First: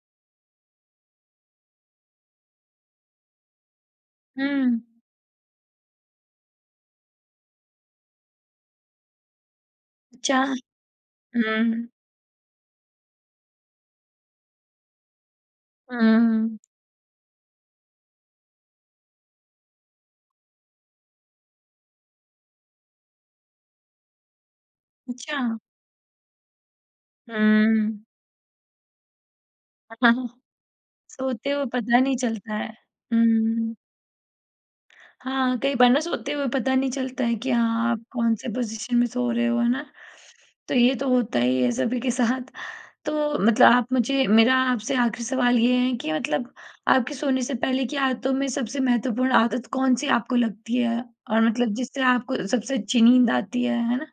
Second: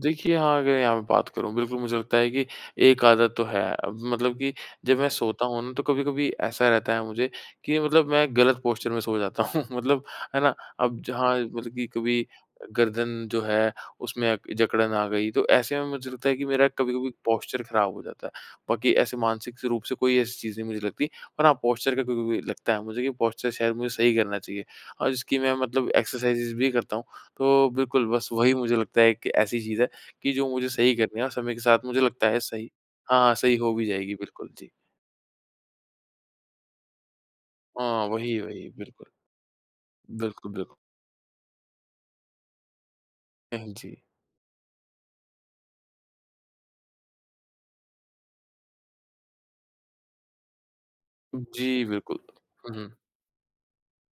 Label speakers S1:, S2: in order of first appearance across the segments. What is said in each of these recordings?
S1: देखिए हाँ अगर यहाँ पे बात करूँ बिल्कुल मुझे लगता है कि एक आदत तो है। मतलब कि
S2: हुँ।
S1: जब मैं सोता हूँ ना तो कभी-कभी ऐसा रहता है मुझे कि मतलब मैं ग़लत पॉस्चर में सो जाता हूँ मतलब है
S2: चाह
S1: ना अब जहाँ मतलब कि
S2: हुँ।
S1: कभी अ, गर्दन जो है उसमें अ, जकड़न आ गई तो ऐसे में
S2: हुँ,
S1: मुझे लगता है कि
S2: हुँ।
S1: मेरा कभी-कभी पॉस्चर ख़राब हो जाता है। बाकी ऐसे मानसिक से रूप से कोई ऐसी चीज़ नहीं मुझे लगतीं और हाँ पॉस्चर का कभी-कभी लगता है मुझे कि पॉस्चर शायद मुझे सही करना चाहिए और इसकी मैं
S2: अच्छा।
S1: मतलब एक्सरसाइजेज़ भी करता हूँ। तो
S2: हुँ।
S1: बिल्कुल बस वही मुझे लगता है कि ऐसी चीज़ है
S2: ह हाँ,
S1: कि जो मुझे सही करनी है और
S2: सोते
S1: समय के
S2: हुए
S1: साथ
S2: पता
S1: मुझे
S2: नहीं
S1: लगता है
S2: चलता है।
S1: सही हाँ, हाँ सही हो
S2: हुँ।
S1: भी जाएगी बिल्कुल जी।
S2: हाँ, कई बार ना सोते हुए पता नहीं चलता है कि हाँ आप
S1: हाँ,
S2: कौन से
S1: वही-वही
S2: पोज़िशन में
S1: बिल्कुल।
S2: सो रहे हो, है ना?
S1: बिल्कुल, बिल्कुल।
S2: तो ये तो होता ही है सभी के साथ। तो मतलब
S1: नहीं
S2: आप
S1: जी।
S2: मुझे मेरा आपसे आख़िरी सवाल ये है कि मतलब आपके सोने से पहले की आदतों में सबसे महत्वपूर्ण आदत कौन-सी आपको लगती है? और मतलब
S1: जी
S2: जिससे
S1: बिल्कुल।
S2: आपको सबसे
S1: उहुँ।
S2: अच्छी नींद आती है? है ना।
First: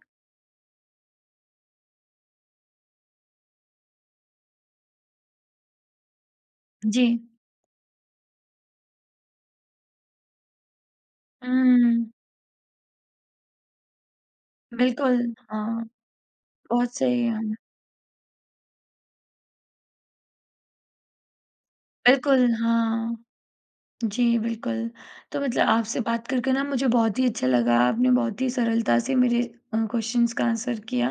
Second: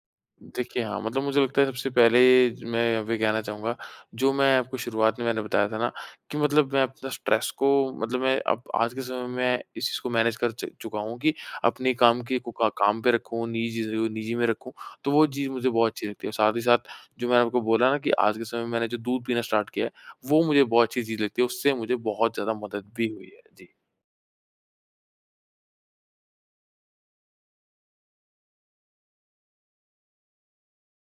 S1: देखिए हाँ, मतलब मुझे लगता है सबसे पहले ज मैं वे कहना चाहूँगा जो मैं आपको शुरुआत में मैंने बताया था ना कि मतलब मैं अपना
S2: जी।
S1: स्ट्रेस को मतलब मैं अब आज के समय में इस चीज़ को मैनेज कर च चुका हूँ कि अपनी
S2: उम
S1: काम कि कूका काम पे रखूँ निजी चीज़ों को निजी में रखूँ तो
S2: बिल्कुल
S1: वो चीज़ मुझे
S2: हाँ।
S1: बहुत अच्छी लगती है। और साथ ही साथ
S2: बहुत सही
S1: जो मैंने
S2: है।
S1: आपको बोला ना कि आज के समय में मैंने जो दूध पीना स्टार्ट किया है वो मुझे बहुत अच्छी चीज़ लगती है। उससे मुझे बहुत
S2: बिल्कुल
S1: ज़्यादा मदद भी
S2: हाँ।
S1: हुई है। जी।
S2: जी बिल्कुल। तो मतलब आपसे बात करके न मुझे बहुत ही अच्छा लगा आपने बहुत ही सरलता से मेरे अ, क्वेश्चन्स का आंसर किया।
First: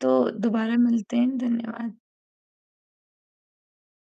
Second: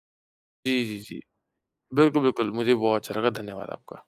S2: तो दोबारा
S1: जी, जी,
S2: मिलते
S1: जी।
S2: हैं। धन्यवाद।
S1: बिल्कुल, बिल्कुल मुझे भी बहुत अच्छा लगा। धन्यवाद आपका।